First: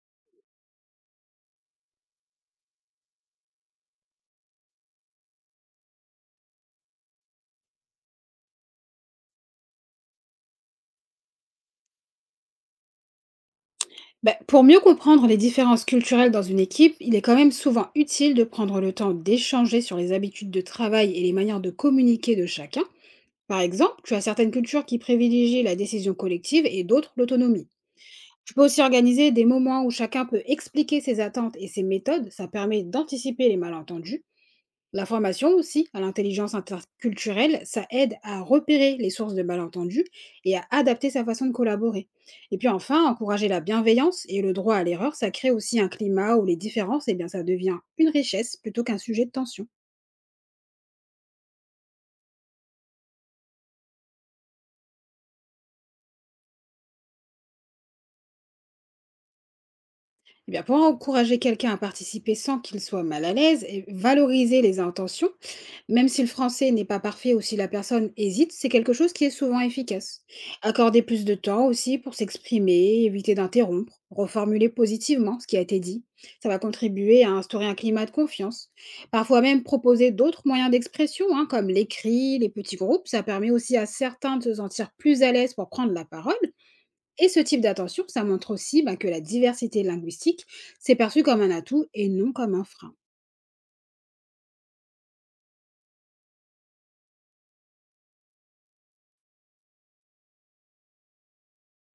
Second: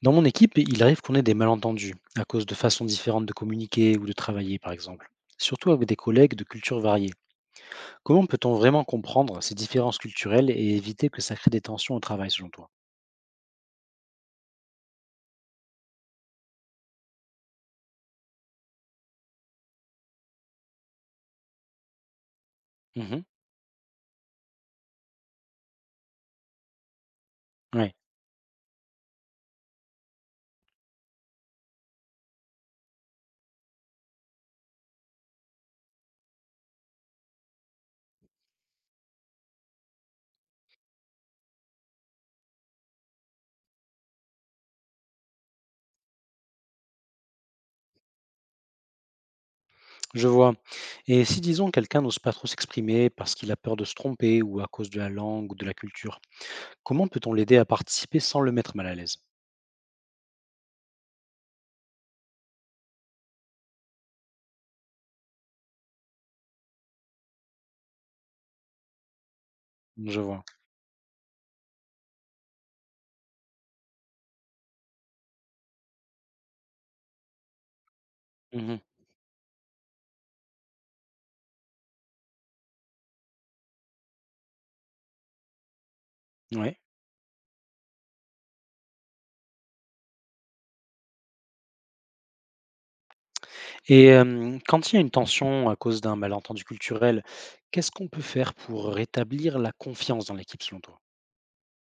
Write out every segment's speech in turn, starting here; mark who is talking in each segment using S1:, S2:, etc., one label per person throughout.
S1: Dans mon équipe, il arrive qu'on ait des malentendus à cause de façons différentes de communiquer ou de travailler, par exemple. Surtout avec des collègues de cultures variées. Comment peut-on vraiment comprendre ces différences culturelles et éviter que ça crée des tensions au travail, selon toi?
S2: Ben, pour mieux comprendre les différences culturelles dans une équipe, il est quand même souvent utile de prendre le temps d'échanger sur les habitudes de travail et les manières de communiquer de chacun.
S1: Mhm.
S2: Par exemple, tu as certaines cultures qui privilégient la décision collective et d'autres l'autonomie.
S1: Ouais,
S2: Tu peux aussi organiser des moments où chacun peut expliquer ses attentes et ses méthodes, ça permet d'anticiper les malentendus. La formation aussi à l'intelligence interculturelle, ça aide à repérer les sources de malentendus et à adapter sa façon de collaborer. Et puis enfin, encourager la bienveillance et le droit à l'erreur, ça crée aussi un climat où les différences, eh bien, ça devient une richesse plutôt qu'un sujet de tension.
S1: je vois. Et si, disons, quelqu'un n'ose pas trop s'exprimer parce qu'il a peur de se tromper ou à cause de la langue ou de la culture, comment peut-on l'aider à participer sans le mettre mal à l'aise?
S2: Eh bien, pour encourager quelqu'un à participer sans qu'il soit mal à l'aise, et valoriser les intentions, même si le français n'est pas parfait ou si la personne hésite, c'est quelque chose qui est souvent
S1: Je
S2: efficace.
S1: vois.
S2: Accorder plus de temps aussi pour s'exprimer, éviter d'interrompre, reformuler positivement ce qui a été dit, ça va contribuer à instaurer un climat de confiance.
S1: Mhm.
S2: Parfois même proposer d'autres moyens d'expression, hein, comme l'écrit, les petits groupes, ça permet aussi à certains de se sentir plus à l'aise pour prendre la parole
S1: Ouais.
S2: et ce type d'attention, ça montre aussi bah, que la diversité linguistique, c'est perçu comme un atout et non comme un frein.
S1: Quand il y a une tension à cause d'un malentendu culturel, qu'est-ce qu'on peut faire pour rétablir la confiance dans l'équipe selon toi?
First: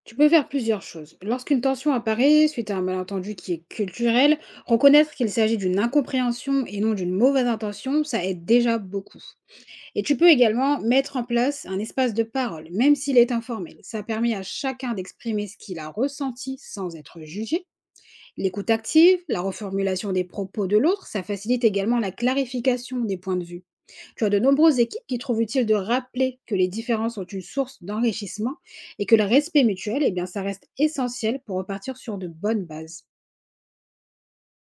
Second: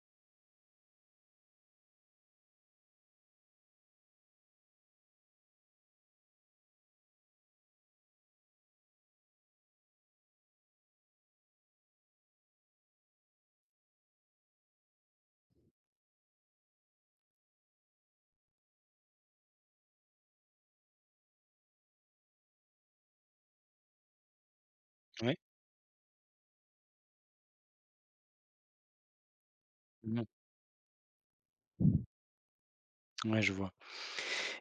S2: Tu peux faire plusieurs choses. Lorsqu'une tension apparaît suite à un malentendu qui est culturel, reconnaître qu'il s'agit d'une incompréhension et non d'une mauvaise intention, ça aide déjà beaucoup. Et tu peux également mettre en place un espace de parole, même s'il est informel. Ça permet à chacun d'exprimer ce qu'il a ressenti sans être jugé. L'écoute active, la reformulation des propos de l'autre, ça facilite également la clarification des points de vue. Tu as de nombreuses équipes qui
S1: Ouais.
S2: trouvent utile de rappeler que les différences sont une source d'enrichissement et que le respect mutuel, eh
S1: Mmh,
S2: bien, ça reste essentiel pour repartir sur de bonnes bases.
S1: ouais, je vois.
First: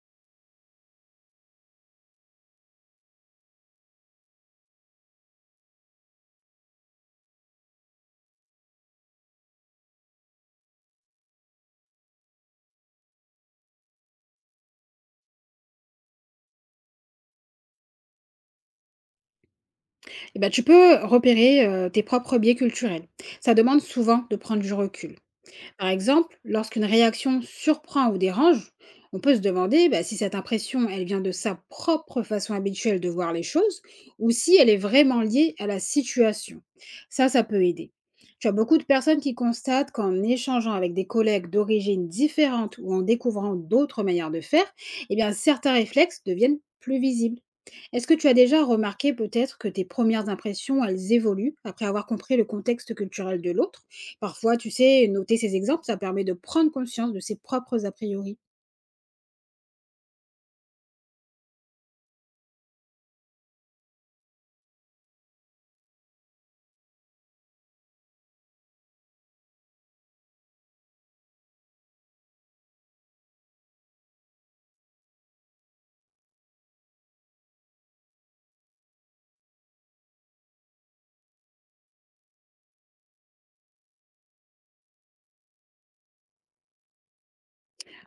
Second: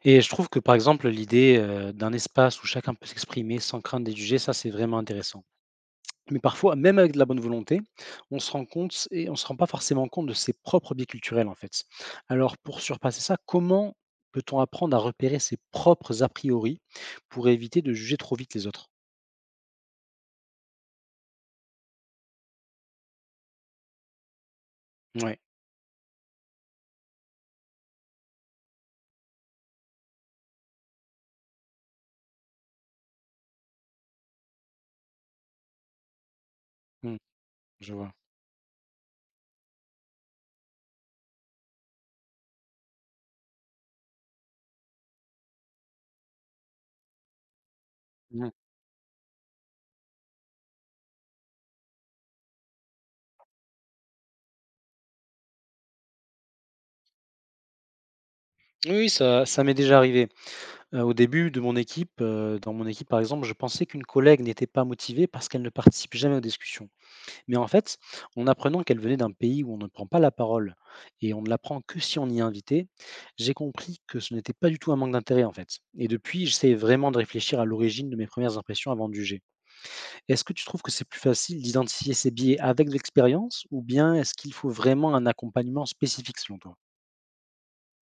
S1: Et je trouve que, par exemple, l'idée, d'un espace où chacun peut s'exprimer sans crainte d'être jugé, ça, c'est vraiment intéressant. Mais parfois, même avec de la bonne volonté, on se rend compte et on se rend pas forcément compte de ses propres biais culturels, en fait. Alors pour surpasser ça, comment peut-on apprendre à repérer ses propres a priori pour éviter de juger trop vite les autres?
S2: Eh bien, tu peux repérer tes propres biais culturels. Ça demande souvent de prendre du recul.
S1: Ouais,
S2: Par exemple, lorsqu'une réaction surprend ou dérange, on peut se demander bah, si cette impression, elle vient de sa propre façon habituelle de voir les choses ou si elle est vraiment liée à la situation.
S1: mmh,
S2: Ça peut aider.
S1: je vois.
S2: Tu as beaucoup de personnes qui constatent qu'en échangeant avec des collègues d'origine différente ou en découvrant d'autres manières de faire, eh bien, certains réflexes deviennent plus visibles. Est-ce que tu as déjà remarqué peut-être que tes premières impressions, elles évoluent après avoir compris le contexte culturel de l'autre? Parfois, tu sais, noter ces exemples, ça permet de prendre conscience de ses propres a priori.
S1: Oui, oui, ça m'est déjà arrivé. Au début de mon équipe, Dans mon équipe, par exemple, je pensais qu'une collègue n'était pas motivée parce qu'elle ne participe jamais aux discussions. Mais en fait, en apprenant qu'elle venait d'un pays où on ne prend pas la parole et on ne la prend que si on y est invité, j'ai compris que ce n'était pas du tout un manque d'intérêt, en fait. Et depuis, j'essaie vraiment de réfléchir à l'origine de mes premières impressions avant de juger. Est-ce que tu trouves que c'est plus facile d'identifier ces biais avec de l'expérience ou bien est-ce qu'il faut vraiment un accompagnement spécifique selon toi?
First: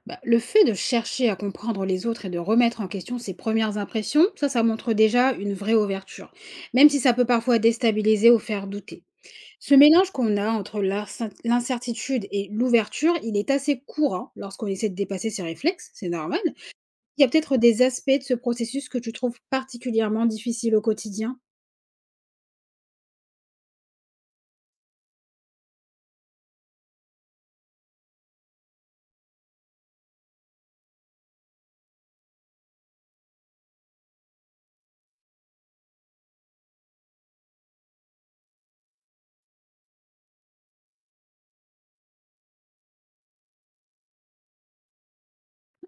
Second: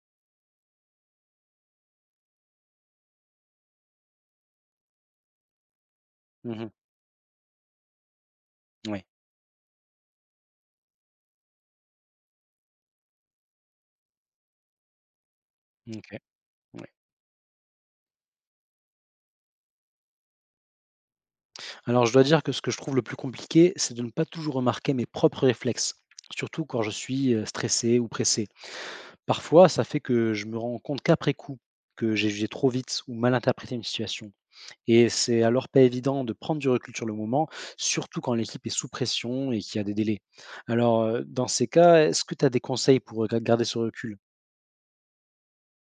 S2: Bah, le fait de chercher à comprendre les autres et de remettre en question ses premières impressions, ça montre déjà une vraie ouverture,
S1: Mmh mh.
S2: même si ça peut parfois déstabiliser ou faire douter.
S1: Ouais.
S2: Ce mélange qu'on a entre l'incertitude et l'ouverture, il est assez courant lorsqu'on essaie de dépasser ses réflexes, c'est
S1: OK.
S2: normal. Il y a peut-être des aspects de ce processus que tu trouves particulièrement difficile au quotidien?
S1: Alors, je dois dire que ce que je trouve le plus compliqué, c'est de ne pas toujours remarquer mes propres réflexes, surtout quand je suis stressé ou pressé. Parfois, ça fait que je me rends compte qu'après coup, que j'ai jugé trop vite ou mal interprété une situation. Et c'est alors pas évident de prendre du recul sur le moment, surtout quand l'équipe est sous pression et qu'il y a des délais. Alors, dans ces cas, est-ce que tu as des conseils pour garder ce recul?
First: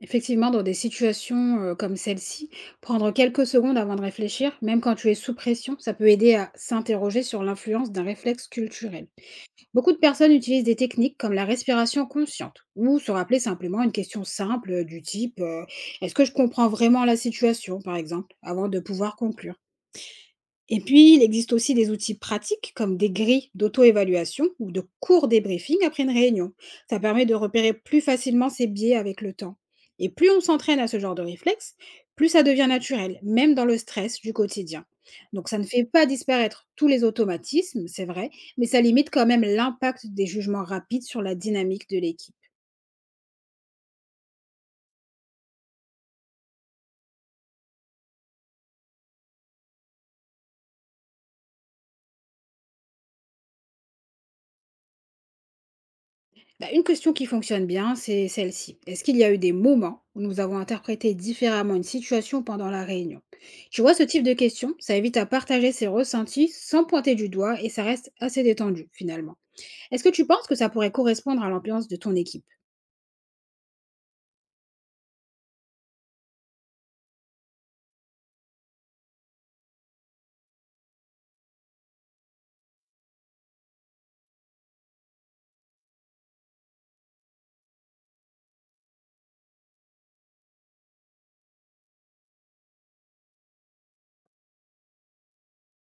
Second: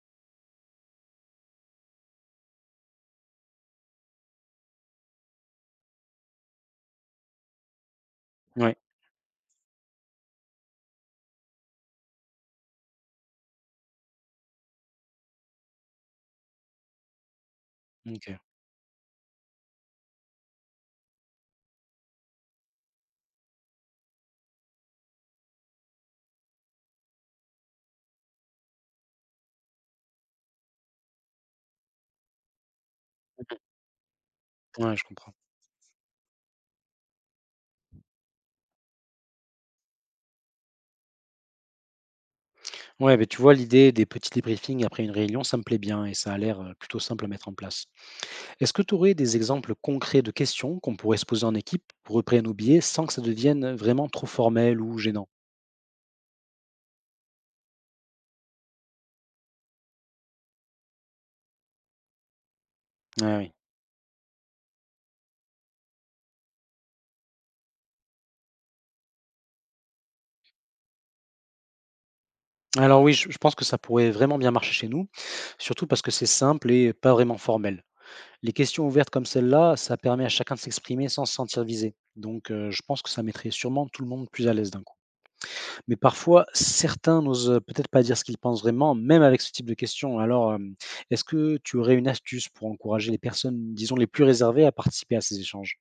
S2: Effectivement, dans des situations, comme celle-ci, prendre quelques secondes avant de réfléchir, même quand tu es sous pression, ça peut aider à s'interroger sur l'influence d'un réflexe
S1: Ouais,
S2: culturel. Beaucoup de personnes utilisent des techniques comme la respiration consciente ou se rappeler simplement une question simple, du type, «Est-ce que je comprends vraiment la situation?» par exemple,
S1: ok.
S2: avant de pouvoir conclure. Et puis, il existe aussi des outils pratiques comme des grilles d'auto-évaluation ou de courts débriefing après une réunion. Ça permet de repérer plus facilement ses biais avec le temps. Et plus on s'entraîne à ce genre de réflexe, plus ça devient naturel, même dans le stress du quotidien.
S1: Ouais, je comprends.
S2: Donc ça ne fait pas disparaître tous les automatismes, c'est vrai, mais ça limite quand même l'impact des jugements rapides sur la dynamique de l'équipe.
S1: Ouais, mais tu vois, l'idée des petits débriefings après une réunion, ça me plaît bien et ça a l'air plutôt simple à mettre en place. Est-ce que tu aurais des exemples concrets de questions qu'on pourrait se poser en équipe pour repérer nos biais sans que ça devienne vraiment trop formel ou gênant?
S2: Bah, une question qui fonctionne bien, c'est celle-ci. Est-ce qu'il y a eu des moments où nous avons interprété différemment une situation pendant la réunion?
S1: Ah oui.
S2: Tu vois, ce type de question, ça évite à partager ses ressentis sans pointer du doigt et ça reste assez détendu finalement. Est-ce que tu penses que ça pourrait correspondre à l'ambiance de ton équipe?
S1: Alors oui, je pense que ça pourrait vraiment bien marcher chez nous, surtout parce que c'est simple et pas vraiment formel. Les questions ouvertes comme celle-là, ça permet à chacun de s'exprimer sans se sentir visé. Donc je pense que ça mettrait sûrement tout le monde plus à l'aise d'un coup. Mais parfois, certains n'osent peut-être pas dire ce qu'ils pensent vraiment, même avec ce type de questions. Alors, est-ce que tu aurais une astuce pour encourager les personnes, disons, les plus réservées à participer à ces échanges?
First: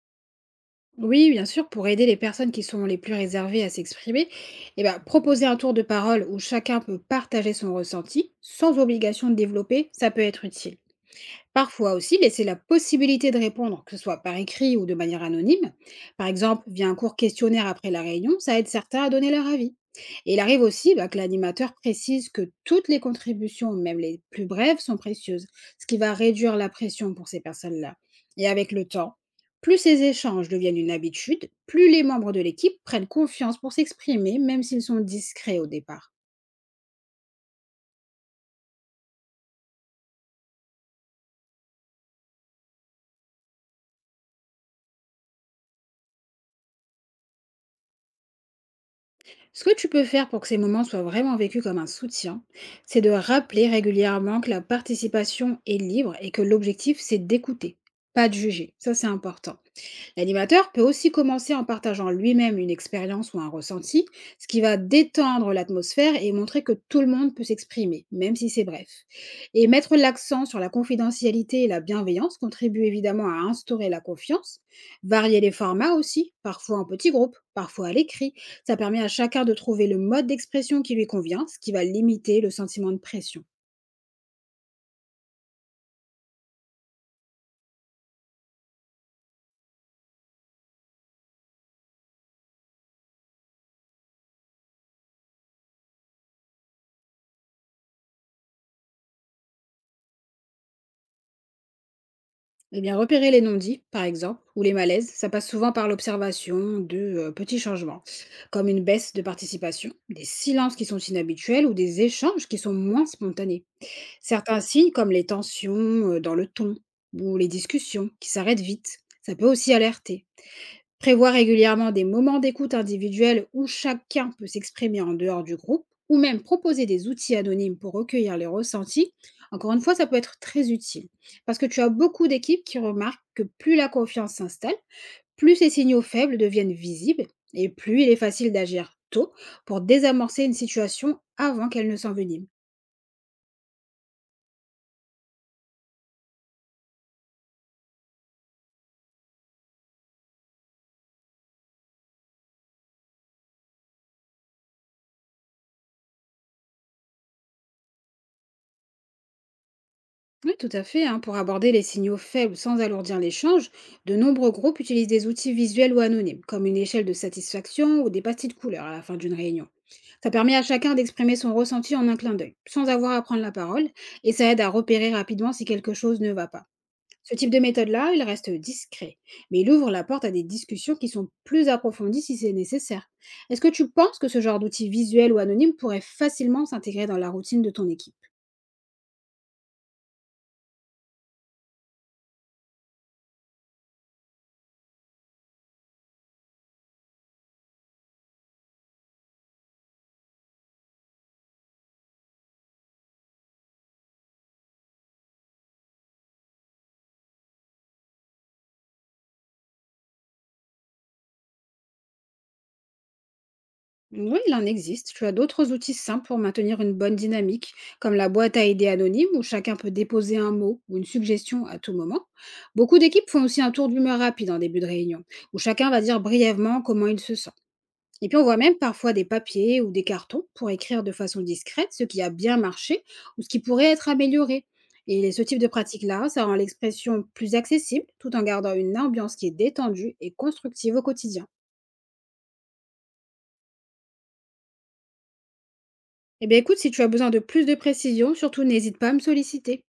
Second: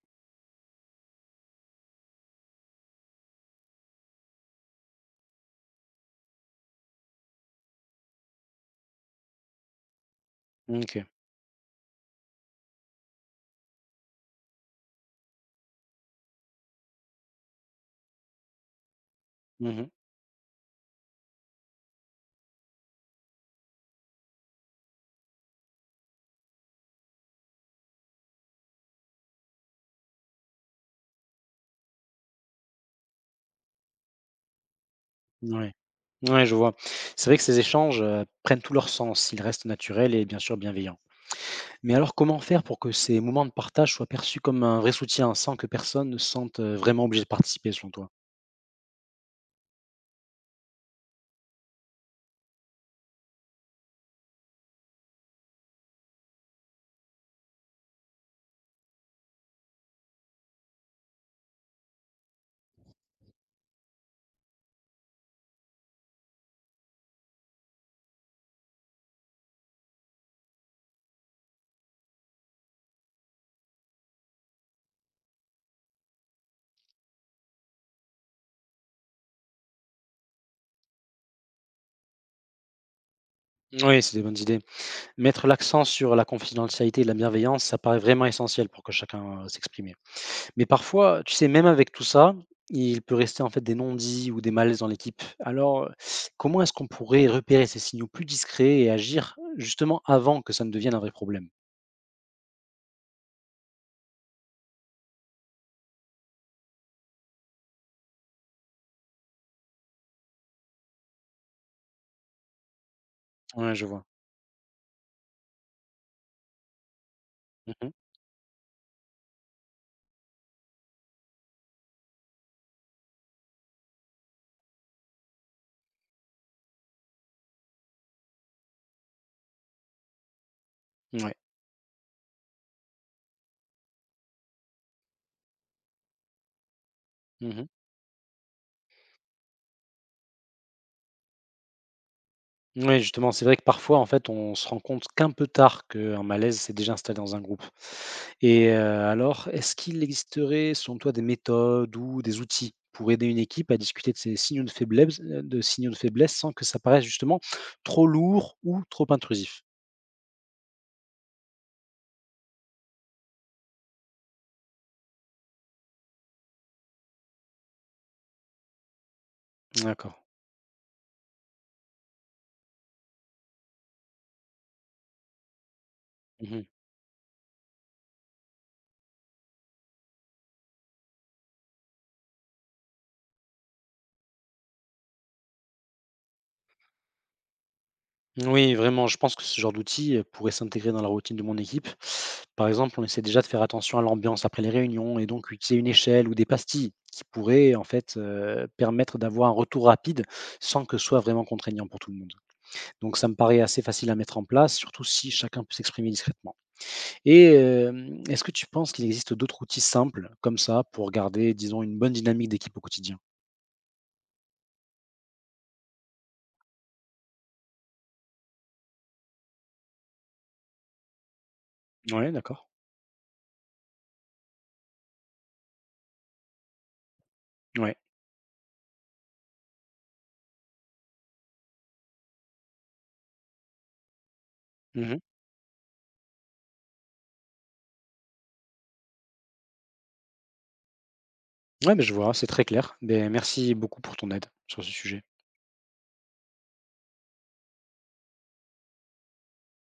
S2: Oui, bien sûr, pour aider les personnes qui sont les plus réservées à s'exprimer, eh ben, proposer un tour de parole où chacun peut partager son ressenti sans obligation de développer, ça peut être utile.
S1: OK.
S2: Parfois aussi, laisser la possibilité de répondre, que ce soit par écrit ou de manière anonyme, par exemple via un court questionnaire après la réunion, ça aide certains à donner leur avis.
S1: Mmh mh.
S2: Et il arrive aussi bah, que l'animateur précise que toutes les contributions, même les plus brèves, sont précieuses, ce qui va réduire la pression pour ces personnes-là. Et avec le temps, plus ces échanges deviennent une habitude, plus les membres de l'équipe prennent confiance pour s'exprimer, même s'ils sont discrets au
S1: Ouais.
S2: départ.
S1: Ouais, je vois. C'est vrai que ces échanges, prennent tout leur sens, s'ils restent naturels et bien sûr bienveillants. Mais alors comment faire pour que ces moments de partage soient perçus comme un vrai soutien, sans que personne ne se sente, vraiment obligé de participer selon toi?
S2: Ce que tu peux faire pour que ces moments soient vraiment vécus comme un soutien, c'est de rappeler régulièrement que la participation est libre et que l'objectif, c'est d'écouter, pas de juger. Ça, c'est important. L'animateur peut aussi commencer en partageant lui-même une expérience ou un ressenti, ce qui va détendre l'atmosphère et montrer que tout le monde peut s'exprimer, même si c'est bref. Et mettre l'accent sur la confidentialité et la bienveillance contribue évidemment à instaurer la confiance. Varier les formats aussi, parfois en petits groupes, parfois à l'écrit. Ça permet à chacun de trouver le mode d'expression qui lui convient, ce qui va limiter le sentiment de pression.
S1: Oui, c'est des bonnes idées. Mettre l'accent sur la confidentialité et la bienveillance, ça paraît vraiment essentiel pour que chacun, s'exprimer. Mais parfois, tu sais, même avec tout ça, il peut rester en fait des non-dits ou des malaises dans l'équipe. Alors, comment est-ce qu'on pourrait repérer ces signaux plus discrets et agir justement avant que ça ne devienne un vrai problème?
S2: Eh bien, repérer les non-dits, par exemple, ou les malaises, ça passe souvent par l'observation de petits changements, comme une baisse de participation, des silences qui sont inhabituels ou des échanges qui sont moins spontanés.
S1: Ouais, je vois.
S2: Certains signes, comme les tensions dans le ton ou les
S1: Mmh.
S2: discussions qui s'arrêtent vite, ça peut aussi alerter. Prévoir régulièrement des moments d'écoute individuels où chacun peut s'exprimer en dehors du groupe, ou même proposer des outils anonymes pour recueillir les ressentis, encore une fois, ça peut être très utile.
S1: Ouais.
S2: Parce que tu as beaucoup d'équipes qui remarquent que plus la confiance s'installe, plus ces signaux faibles deviennent visibles,
S1: Mmh.
S2: et plus il est facile d'agir tôt pour désamorcer une situation avant qu'elle ne s'envenime.
S1: Oui, justement, c'est vrai que parfois, en fait, on se rend compte qu'un peu tard qu'un malaise s'est déjà installé dans un groupe. Alors, est-ce qu'il existerait, selon toi, des méthodes ou des outils pour aider une équipe à discuter de ces signaux de faiblesse de signaux de faiblesse sans que ça paraisse justement trop lourd ou trop intrusif?
S2: Oui, tout à fait, hein. Pour aborder les signaux faibles sans alourdir l'échange, de nombreux groupes utilisent des outils visuels ou anonymes, comme une échelle de satisfaction ou des pastilles de couleur à la fin d'une réunion.
S1: D'accord.
S2: Ça permet à chacun d'exprimer son ressenti en un clin d'œil, sans avoir à prendre la parole, et ça aide à repérer rapidement si quelque chose ne va pas.
S1: Mmh.
S2: Ce type de méthode-là, il reste discret, mais il ouvre la porte à des discussions qui sont plus approfondies si c'est nécessaire. Est-ce que tu penses que ce genre d'outil visuel ou anonyme pourrait facilement s'intégrer dans la routine de ton équipe?
S1: Oui, vraiment, je pense que ce genre d'outil pourrait s'intégrer dans la routine de mon équipe. Par exemple, on essaie déjà de faire attention à l'ambiance après les réunions et donc utiliser une échelle ou des pastilles qui pourraient en fait permettre d'avoir un retour rapide sans que ce soit vraiment contraignant pour tout le monde. Donc ça me paraît assez facile à mettre en place, surtout si chacun peut s'exprimer discrètement. Et est-ce que tu penses qu'il existe d'autres outils simples comme ça pour garder, disons, une bonne dynamique d'équipe au quotidien?
S2: Oui, il en existe. Tu as d'autres outils simples pour maintenir une bonne dynamique, comme la boîte à idées anonyme où chacun peut déposer un mot ou une suggestion à tout moment.
S1: Ouais, d'accord.
S2: Beaucoup d'équipes font aussi un tour d'humeur rapide en début de réunion, où chacun va dire brièvement comment il se sent.
S1: Ouais.
S2: Et puis on voit même parfois des papiers ou des cartons pour écrire de façon discrète ce qui a bien marché ou ce qui pourrait être amélioré.
S1: Mhm.
S2: Et ce type de pratique-là, ça rend l'expression plus accessible tout en gardant une ambiance qui est détendue et constructive au quotidien.
S1: Ouais, ben je vois, c'est très clair. Ben, merci beaucoup pour ton aide sur ce sujet.
S2: Eh bien, écoute, si tu as besoin de plus de précisions, surtout n'hésite pas à me solliciter.